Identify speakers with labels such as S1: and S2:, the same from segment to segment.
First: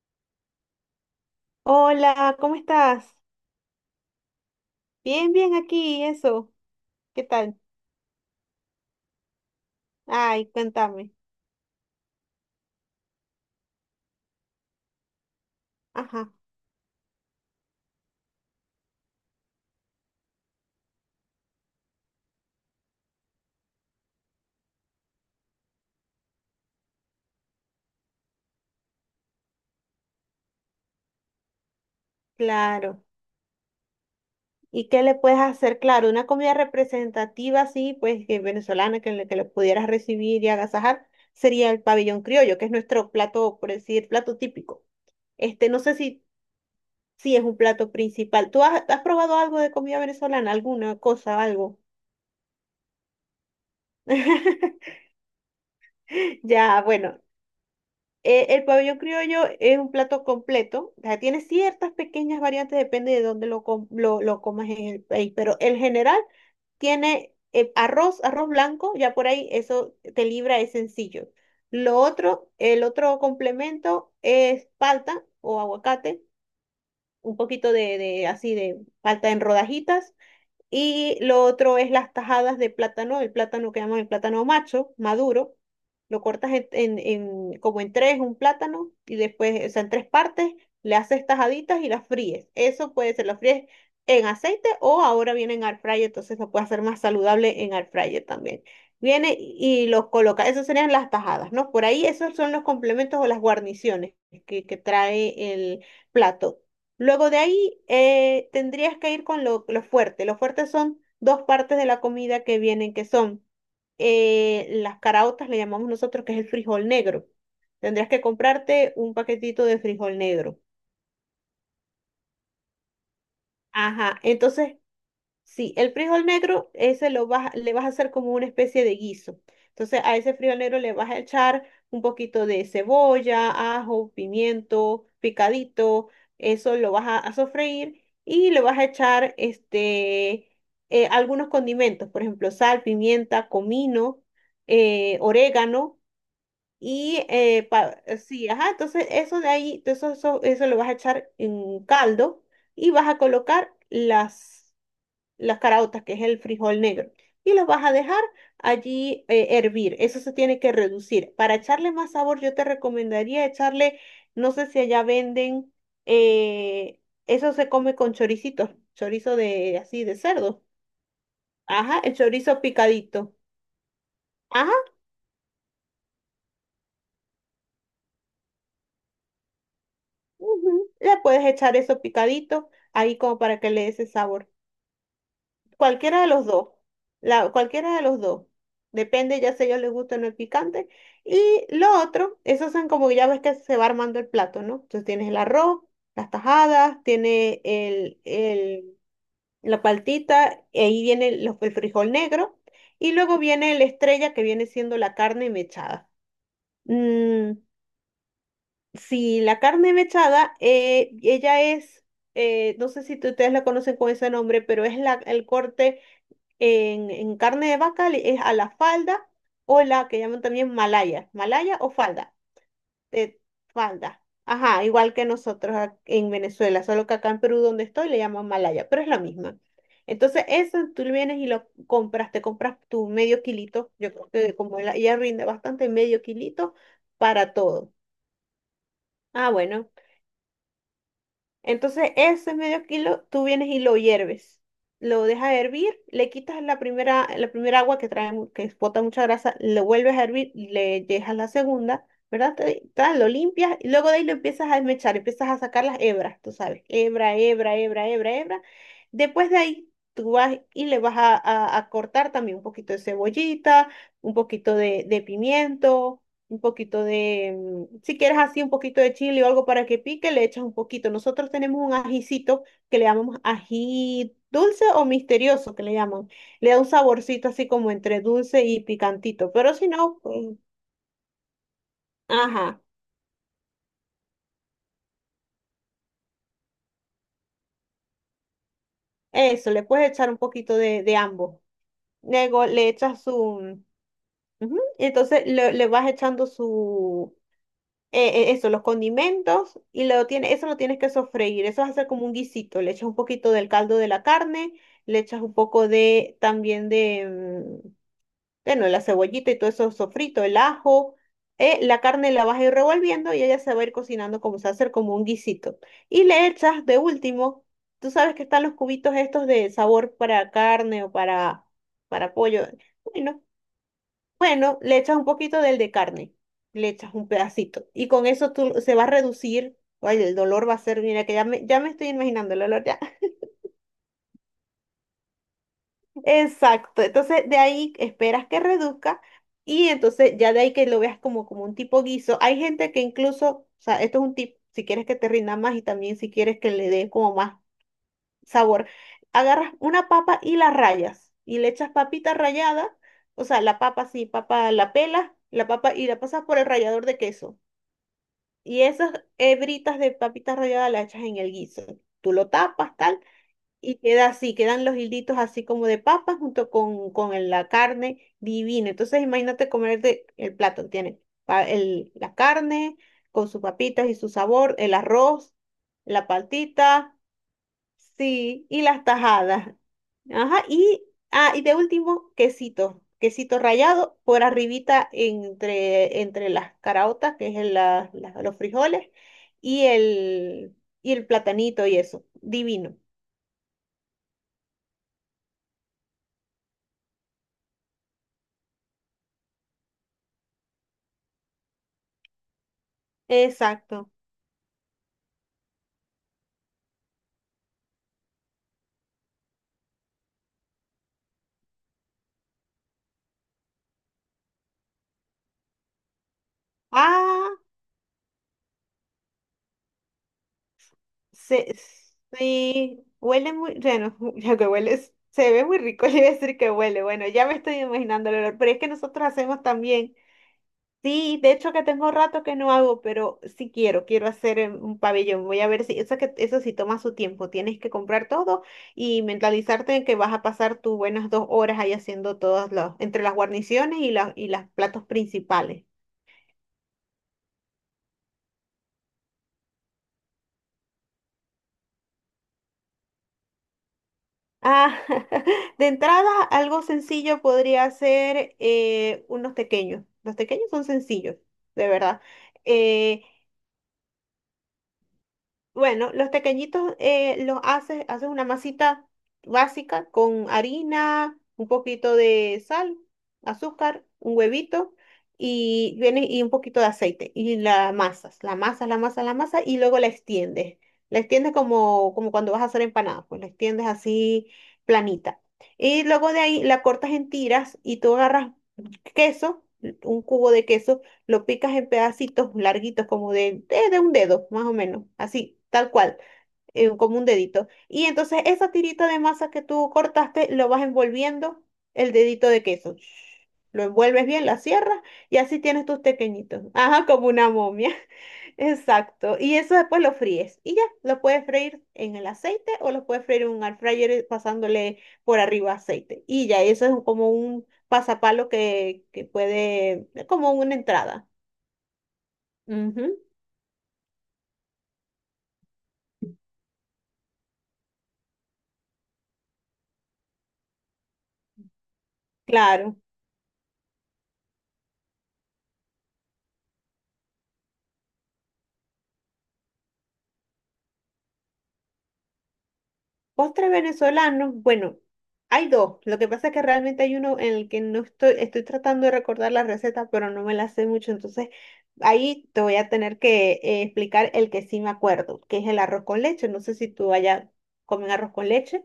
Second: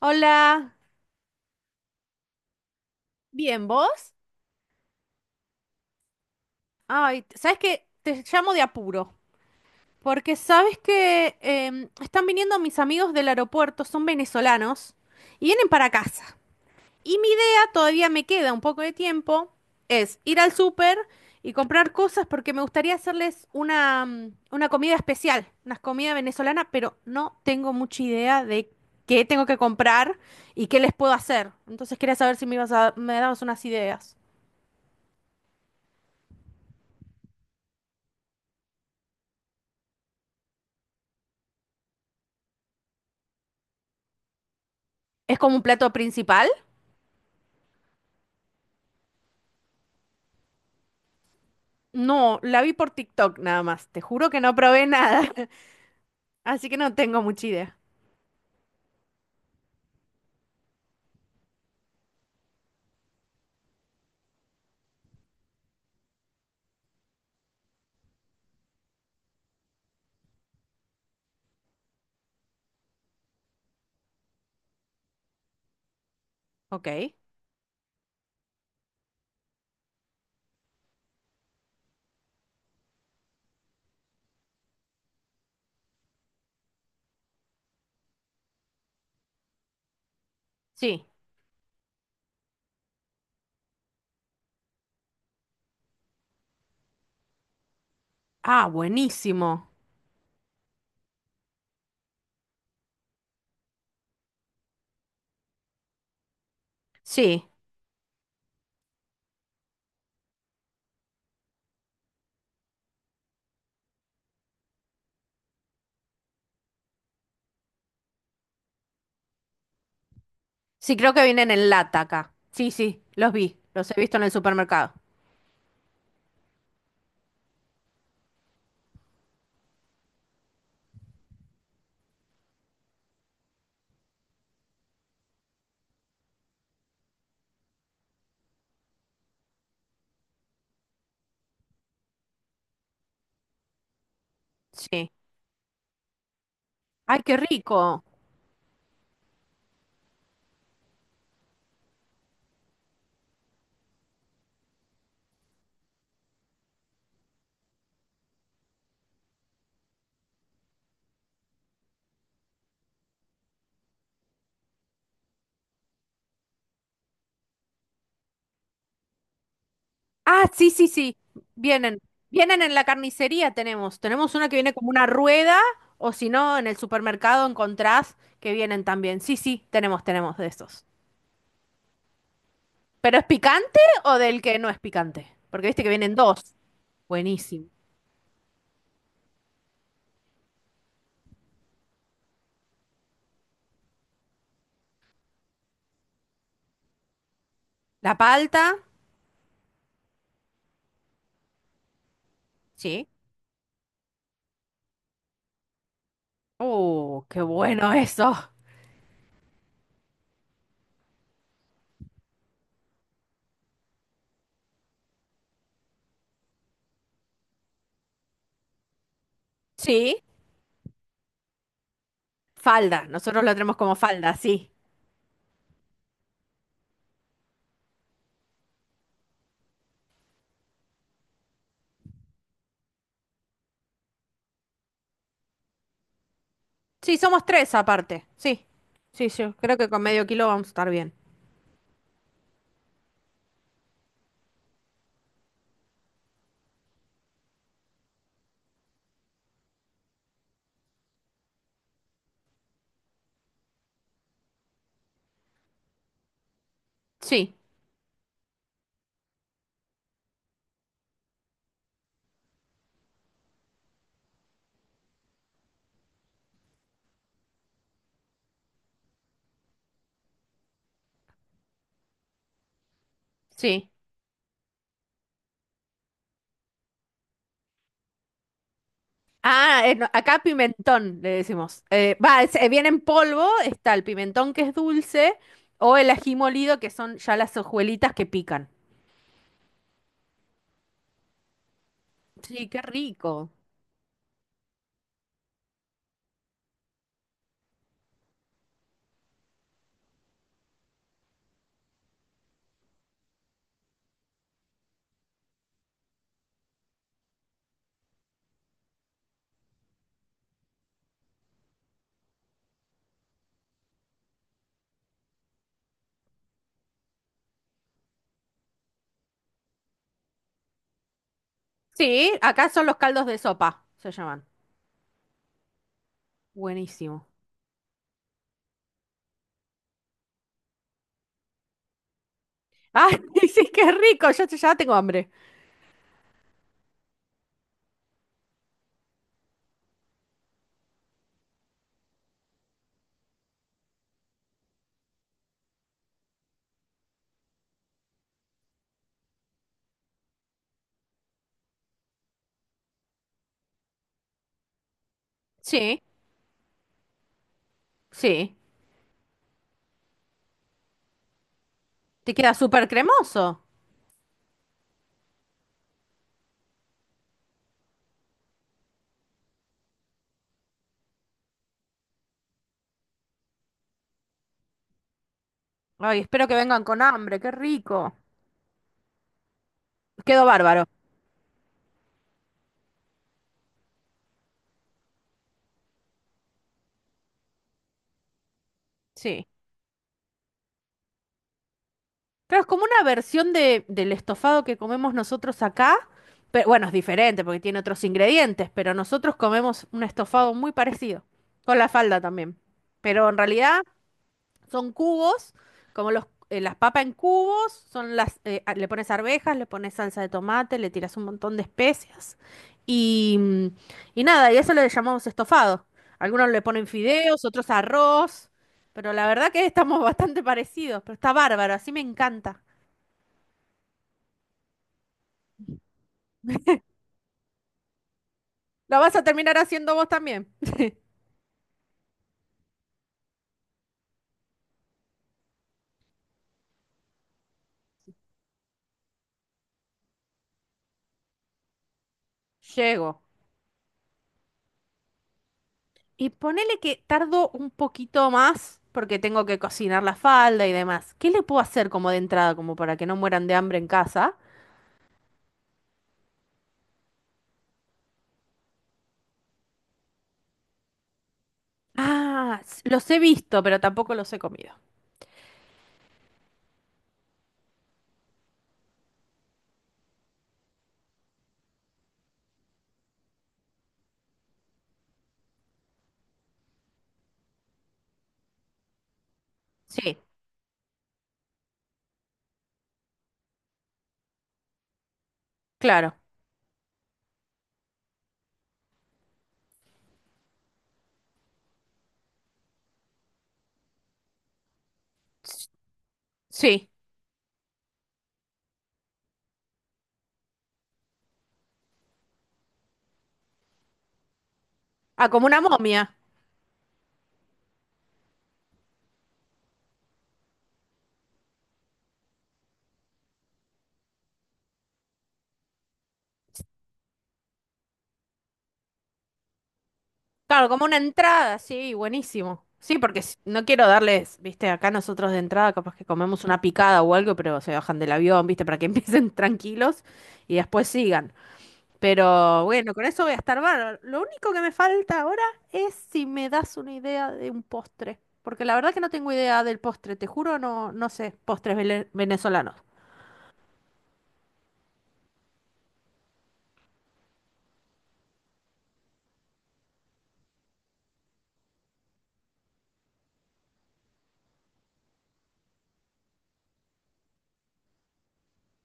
S1: Hola,
S2: Hola, ¿cómo estás?
S1: bien, ¿vos?
S2: Bien, bien aquí, eso.
S1: Ay,
S2: ¿Qué tal?
S1: ¿sabes qué? Te llamo de apuro, porque
S2: Ay,
S1: sabes
S2: cuéntame.
S1: que están viniendo mis amigos del aeropuerto, son venezolanos, y vienen para
S2: Ajá,
S1: casa. Y mi idea, todavía me queda un poco de tiempo, es ir al súper y comprar cosas porque me gustaría hacerles una comida especial, una comida venezolana, pero no tengo mucha idea de qué tengo que comprar y qué les puedo hacer. Entonces quería saber si
S2: claro.
S1: me dabas unas ideas.
S2: ¿Y qué le puedes hacer? Claro, una comida representativa así, pues que venezolana, que le pudieras recibir y agasajar, sería el pabellón criollo, que es nuestro plato, por decir, plato típico.
S1: ¿Es como un
S2: Este, no
S1: plato
S2: sé si,
S1: principal?
S2: si es un plato principal. ¿Tú has probado algo de comida venezolana? ¿Alguna cosa, algo?
S1: No, la vi por TikTok nada más. Te juro que no probé nada. Así que
S2: Ya,
S1: no
S2: bueno,
S1: tengo mucha idea.
S2: El pabellón criollo es un plato completo, o sea, tiene ciertas pequeñas variantes, depende de dónde lo comas en el país, pero en general tiene arroz, arroz blanco, ya por ahí eso te libra, es sencillo. Lo otro, el otro complemento es palta o aguacate,
S1: Ok.
S2: un poquito de así de palta en rodajitas, y lo otro es las tajadas de plátano, el plátano que llaman el plátano macho, maduro. Lo cortas como en tres, un plátano, y después, o sea, en tres partes, le
S1: Sí.
S2: haces tajaditas y las fríes. Eso puede ser, las fríes en aceite o ahora viene en air fryer, entonces lo puedes hacer más saludable en air fryer también.
S1: Ah,
S2: Viene
S1: buenísimo.
S2: y los coloca. Esas serían las tajadas, ¿no? Por ahí esos son los complementos o las guarniciones que trae el plato. Luego de
S1: Sí.
S2: ahí tendrías que ir con lo fuerte. Lo fuerte son dos partes de la comida que vienen, que son las caraotas, le llamamos nosotros, que es el frijol negro. Tendrías que comprarte un paquetito de frijol negro.
S1: Sí, creo que vienen en lata acá. Sí, sí, los vi. Los he visto
S2: Ajá,
S1: en el
S2: entonces
S1: supermercado.
S2: sí, el frijol negro, ese lo vas, le vas a hacer como una especie de guiso. Entonces, a ese frijol negro le vas a echar un poquito de cebolla, ajo, pimiento, picadito. Eso lo vas a sofreír y le vas a echar este, algunos condimentos, por ejemplo, sal, pimienta, comino,
S1: Sí.
S2: orégano
S1: Ay,
S2: y
S1: qué rico.
S2: sí, ajá. Entonces, eso de ahí, eso lo vas a echar en un caldo y vas a colocar las caraotas que es el frijol negro, y los vas a dejar allí hervir. Eso se tiene que reducir. Para echarle más sabor, yo te recomendaría echarle, no sé si allá venden, eh, eso se come con choricitos, chorizo de así de
S1: Ah,
S2: cerdo.
S1: sí, sí, sí. Vienen.
S2: Ajá, el chorizo
S1: Vienen en la
S2: picadito.
S1: carnicería tenemos. Tenemos una que
S2: Ajá,
S1: viene como una rueda, o si no, en el supermercado encontrás que vienen también. Sí, sí, tenemos, tenemos de estos.
S2: ujú, le puedes echar eso picadito
S1: ¿Pero
S2: ahí
S1: es
S2: como para que
S1: picante
S2: le dé ese
S1: o del
S2: sabor.
S1: que no es picante? Porque viste que vienen
S2: Cualquiera de
S1: dos.
S2: los dos, la,
S1: Buenísimo.
S2: cualquiera de los dos. Depende ya si a ellos les gusta o no el picante. Y lo otro, esos son como ya ves que se va armando el plato, ¿no? Entonces tienes el arroz, las tajadas, tiene
S1: La palta.
S2: la paltita, y ahí viene el frijol negro.
S1: Sí.
S2: Y luego viene la estrella que viene siendo la carne mechada.
S1: Oh, qué
S2: Mm,
S1: bueno eso.
S2: sí, la carne mechada, ella es, no sé si ustedes la conocen con ese nombre, pero es el corte en carne de vaca es a la falda o la que
S1: Sí,
S2: llaman también malaya, malaya o falda,
S1: falda,
S2: de
S1: nosotros lo tenemos como
S2: falda.
S1: falda, sí.
S2: Ajá, igual que nosotros en Venezuela, solo que acá en Perú donde estoy le llaman malaya, pero es la misma. Entonces, eso tú vienes y lo compras, te compras tu medio kilito, yo creo que como ella rinde bastante, medio kilito
S1: Sí, somos
S2: para
S1: tres
S2: todo.
S1: aparte, sí. Sí,
S2: Ah,
S1: yo creo que
S2: bueno.
S1: con medio kilo vamos a estar bien.
S2: Entonces, ese medio kilo tú vienes y lo hierves. Lo dejas hervir, le quitas la primera agua que trae, que bota mucha grasa, lo vuelves a hervir, le dejas la segunda, ¿verdad? Tal, lo limpias y luego de ahí lo empiezas a desmechar, empiezas a sacar las hebras, tú sabes, hebra,
S1: Sí,
S2: hebra, hebra, hebra, hebra. Después de ahí tú vas y le vas a cortar también un poquito de cebollita, un poquito de pimiento, un poquito de, si quieres así, un poquito de chile o algo para que pique, le echas un poquito. Nosotros tenemos un ajicito que le llamamos
S1: sí.
S2: ají dulce o misterioso, que le llaman. Le da un saborcito así como entre dulce y picantito, pero
S1: Ah,
S2: si
S1: no,
S2: no,
S1: acá
S2: pues,
S1: pimentón le decimos.
S2: ajá,
S1: Viene en polvo, está el pimentón que es dulce o el ají molido que son ya las hojuelitas que pican.
S2: eso, le puedes echar un poquito de ambos. Luego
S1: Sí, qué
S2: le echas
S1: rico.
S2: su, ujú, entonces le vas echando su eso, los condimentos, y lo tiene, eso lo tienes que sofreír, eso vas a hacer como un guisito, le echas un poquito del caldo de la carne, le echas un poco de, también de, mm, bueno, la cebollita y todo eso sofrito, el ajo, la carne la vas a ir revolviendo y ella se va a ir cocinando como se va a hacer como un guisito. Y le echas de último, tú sabes que están los cubitos estos de sabor para carne o
S1: Sí,
S2: para pollo,
S1: acá son los caldos de
S2: bueno,
S1: sopa, se llaman.
S2: bueno, le echas un poquito del de carne, le echas
S1: Buenísimo.
S2: un pedacito y con eso tú se va a reducir. Oye, el dolor va a ser, mira que ya me estoy imaginando el olor ya.
S1: Ay, sí, qué rico, ya, ya tengo hambre.
S2: Exacto, entonces de ahí esperas que reduzca y entonces ya de ahí que lo veas como, como un tipo guiso. Hay gente que incluso, o sea, esto es un tip, si quieres que te rinda más y también si quieres que le dé como más sabor, agarras una papa y la rayas y le echas papita rallada, o sea, la papa sí, papa la pelas, la papa
S1: Sí,
S2: y la pasas por el rallador de queso.
S1: sí.
S2: Y esas hebritas de papita rallada las echas en el guiso. Tú
S1: Te
S2: lo
S1: queda súper
S2: tapas, tal,
S1: cremoso.
S2: y queda así, quedan los hilditos así como de papas junto con la carne divina. Entonces imagínate comerte el plato, tiene la carne con sus papitas y su sabor, el arroz,
S1: Ay,
S2: la
S1: espero que vengan con
S2: paltita,
S1: hambre, qué rico.
S2: sí, y las tajadas.
S1: Quedó
S2: Ajá,
S1: bárbaro.
S2: ah, y de último, quesito. Quesito rallado por arribita entre, entre las caraotas, que es los frijoles,
S1: Sí.
S2: y el, y el platanito y eso.
S1: Claro, es como
S2: Divino.
S1: una versión de, del estofado que comemos nosotros acá, pero bueno, es diferente porque tiene otros ingredientes, pero nosotros comemos un estofado muy parecido, con la falda también. Pero en realidad
S2: Exacto.
S1: son cubos, como los, las papas en cubos, son le pones arvejas, le pones salsa de tomate, le tiras un montón de especias y, mm, y nada, y eso le llamamos estofado. Algunos le ponen fideos,
S2: Ah,
S1: otros arroz, pero la verdad que estamos bastante parecidos, pero está bárbaro,
S2: se,
S1: así me encanta.
S2: sí, huele muy, bueno, ya que huele, se ve muy rico, le iba a decir que huele. Bueno, ya me estoy imaginando el olor, pero es que
S1: ¿La vas a
S2: nosotros
S1: terminar
S2: hacemos
S1: haciendo vos
S2: también.
S1: también?
S2: Sí, de hecho que tengo rato que no hago, pero sí quiero hacer un pabellón. Voy a ver si eso que eso sí toma su tiempo. Tienes que comprar todo y mentalizarte en que vas a pasar tus buenas 2 horas ahí haciendo todas las,
S1: Llego.
S2: entre las guarniciones y las y los platos principales.
S1: Y ponele que tardo un poquito más porque tengo que cocinar la falda y demás. ¿Qué le puedo hacer como de entrada, como para que no mueran de hambre en casa?
S2: Ah, de entrada, algo sencillo podría ser unos pequeños. Los pequeños son sencillos, de verdad.
S1: Ah, los he
S2: Eh,
S1: visto, pero tampoco los he comido.
S2: Bueno, los tequeñitos los haces, haces una masita básica con harina, un poquito de sal, azúcar, un huevito y viene y un poquito de aceite y la amasas, la amasas, la amasas, la amasas y luego la
S1: Sí,
S2: extiendes. La extiendes como, como cuando vas a hacer empanadas, pues la extiendes así planita. Y
S1: claro.
S2: luego de ahí la cortas en tiras y tú agarras queso, un cubo de queso lo picas en pedacitos larguitos, como de un dedo, más o menos, así,
S1: S-
S2: tal cual,
S1: Sí.
S2: como un dedito. Y entonces esa tirita de masa que tú cortaste, lo vas envolviendo el dedito de queso. Lo envuelves bien, la cierras
S1: Ah,
S2: y
S1: como
S2: así
S1: una
S2: tienes tus
S1: momia.
S2: pequeñitos. Ajá, como una momia. Exacto. Y eso después lo fríes. Y ya, lo puedes freír en el aceite o lo puedes freír en un air fryer pasándole por arriba aceite. Y ya, eso es como un pasapalo que puede, es como
S1: Claro,
S2: una
S1: como una
S2: entrada.
S1: entrada, sí, buenísimo. Sí,
S2: Ujú,
S1: porque no quiero darles, viste, acá nosotros de entrada capaz que comemos una picada o algo, pero se bajan del avión, viste, para que empiecen tranquilos y después sigan. Pero bueno,
S2: claro.
S1: con eso voy a estar bárbaro. Lo único que me falta ahora es si me das una idea de un postre. Porque la verdad que no tengo idea del postre, te juro, no, no sé, postres venezolanos.
S2: Postre venezolano, bueno, hay dos. Lo que pasa es que realmente hay uno en el que no estoy, estoy tratando de recordar la receta, pero no me la sé mucho. Entonces, ahí te voy a tener que explicar el que sí me acuerdo, que es el arroz con leche. No sé si tú allá comen arroz con leche.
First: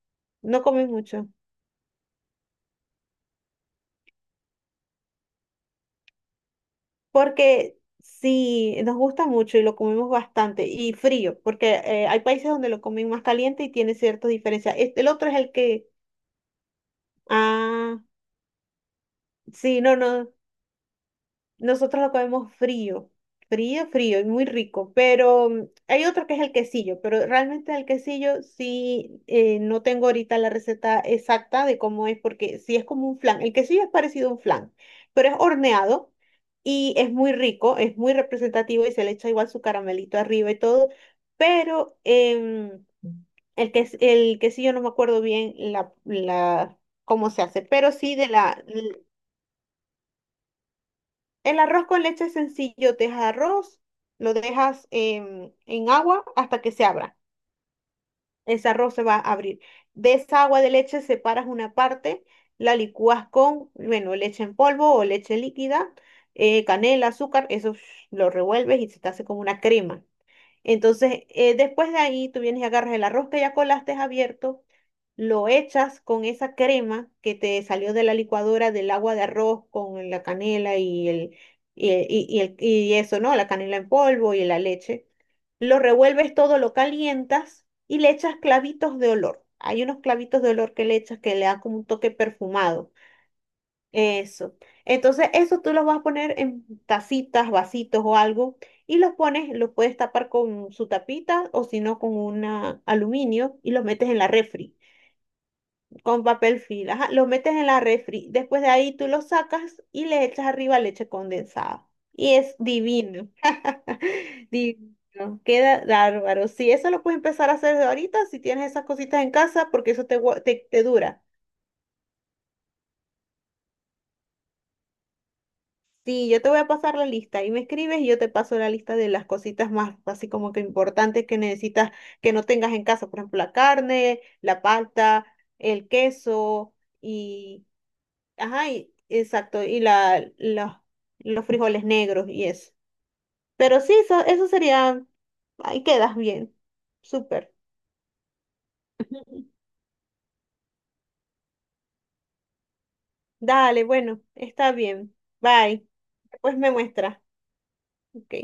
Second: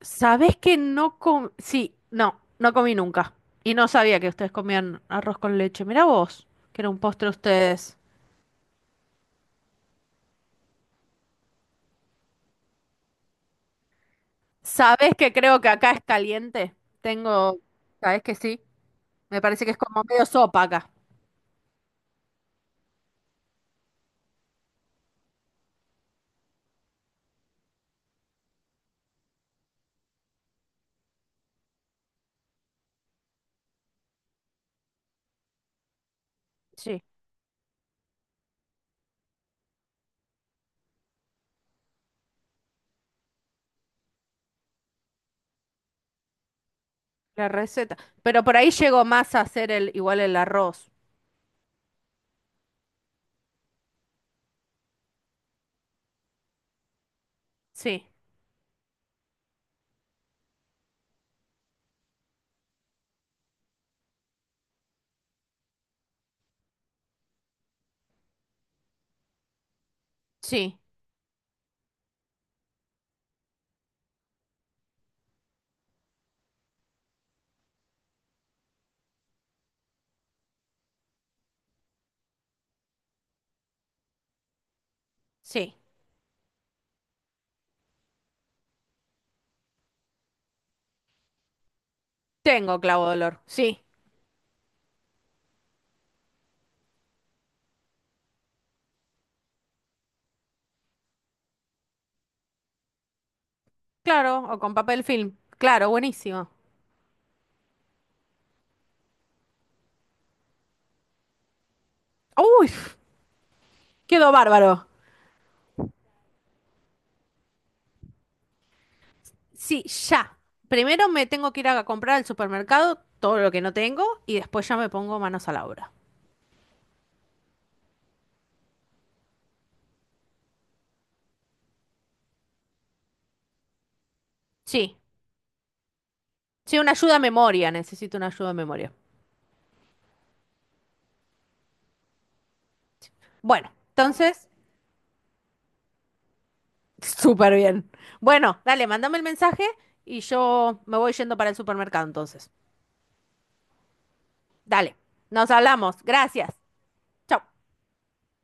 S1: ¿Sabés
S2: No
S1: que
S2: comen
S1: no
S2: mucho,
S1: com... Sí, no, no comí nunca. Y no sabía que ustedes comían arroz con leche. Mirá vos, que era un postre
S2: porque
S1: ustedes.
S2: sí, nos gusta mucho y lo comemos bastante. Y frío, porque hay países donde lo comen más caliente y tiene ciertas diferencias. Este, el
S1: ¿Sabés
S2: otro
S1: que
S2: es el
S1: creo que
S2: que...
S1: acá es caliente? Tengo...
S2: Ah,
S1: ¿Sabés que sí? Me parece que es
S2: sí, no,
S1: como medio
S2: no.
S1: sopa acá.
S2: Nosotros lo comemos frío, frío, frío y muy rico, pero hay otro que es el quesillo, pero realmente el quesillo sí, no tengo ahorita la receta exacta de cómo es, porque sí es como un flan. El quesillo es parecido a un flan, pero es horneado y
S1: Sí,
S2: es muy rico, es muy representativo y se le echa igual su caramelito arriba y todo, pero el quesillo no me acuerdo bien cómo se
S1: la
S2: hace, pero
S1: receta.
S2: sí
S1: Pero por ahí llegó más a hacer el igual el arroz.
S2: el arroz con leche es sencillo, te dejas arroz, lo dejas en agua hasta que se abra.
S1: Sí,
S2: Ese arroz se va a abrir. De esa agua de leche separas una parte, la licúas con, bueno, leche en polvo o leche líquida, canela, azúcar, eso sh, lo revuelves y se te hace como una crema.
S1: sí,
S2: Entonces, después de ahí, tú vienes y agarras el arroz que ya colaste abierto, lo echas con esa crema que te salió de la licuadora del agua de arroz con la canela y el, y eso, ¿no? La canela en polvo y la leche.
S1: sí.
S2: Lo revuelves todo, lo calientas y le echas clavitos de olor. Hay unos clavitos de olor que le echas que le dan como un toque
S1: Tengo
S2: perfumado.
S1: clavo de olor. Sí,
S2: Eso. Entonces, eso tú los vas a poner en tacitas, vasitos o algo y los pones, los puedes tapar con su tapita o si no con un aluminio y los metes en la
S1: claro, o con
S2: refri
S1: papel film. Claro,
S2: con
S1: buenísimo.
S2: papel film. Ajá, los metes en la refri. Después de ahí tú los sacas y le echas arriba leche condensada. Y es
S1: Uy,
S2: divino.
S1: quedó bárbaro.
S2: Divino. Queda bárbaro. Sí, eso lo puedes empezar a hacer de ahorita si tienes esas cositas en casa
S1: Sí,
S2: porque eso te,
S1: ya.
S2: gua- te te
S1: Primero
S2: dura.
S1: me tengo que ir a comprar al supermercado todo lo que no tengo y después ya me pongo manos a la obra.
S2: Sí, yo te voy a pasar la lista y me escribes y yo te paso la lista de las cositas más así como que importantes que necesitas que no tengas en casa, por ejemplo, la carne, la
S1: Sí,
S2: palta, el queso
S1: sí, una ayuda a
S2: y,
S1: memoria, necesito una ayuda a
S2: ajá,
S1: memoria.
S2: exacto, y los frijoles negros y eso.
S1: Bueno,
S2: Pero sí, eso
S1: entonces,
S2: sería, ahí quedas bien,
S1: súper
S2: súper.
S1: bien. Bueno, dale, mándame el mensaje y yo me voy yendo para el supermercado entonces.
S2: Dale, bueno, está
S1: Dale,
S2: bien,
S1: nos
S2: bye.
S1: hablamos. Gracias.
S2: Después me muestra,
S1: Chau.
S2: ok.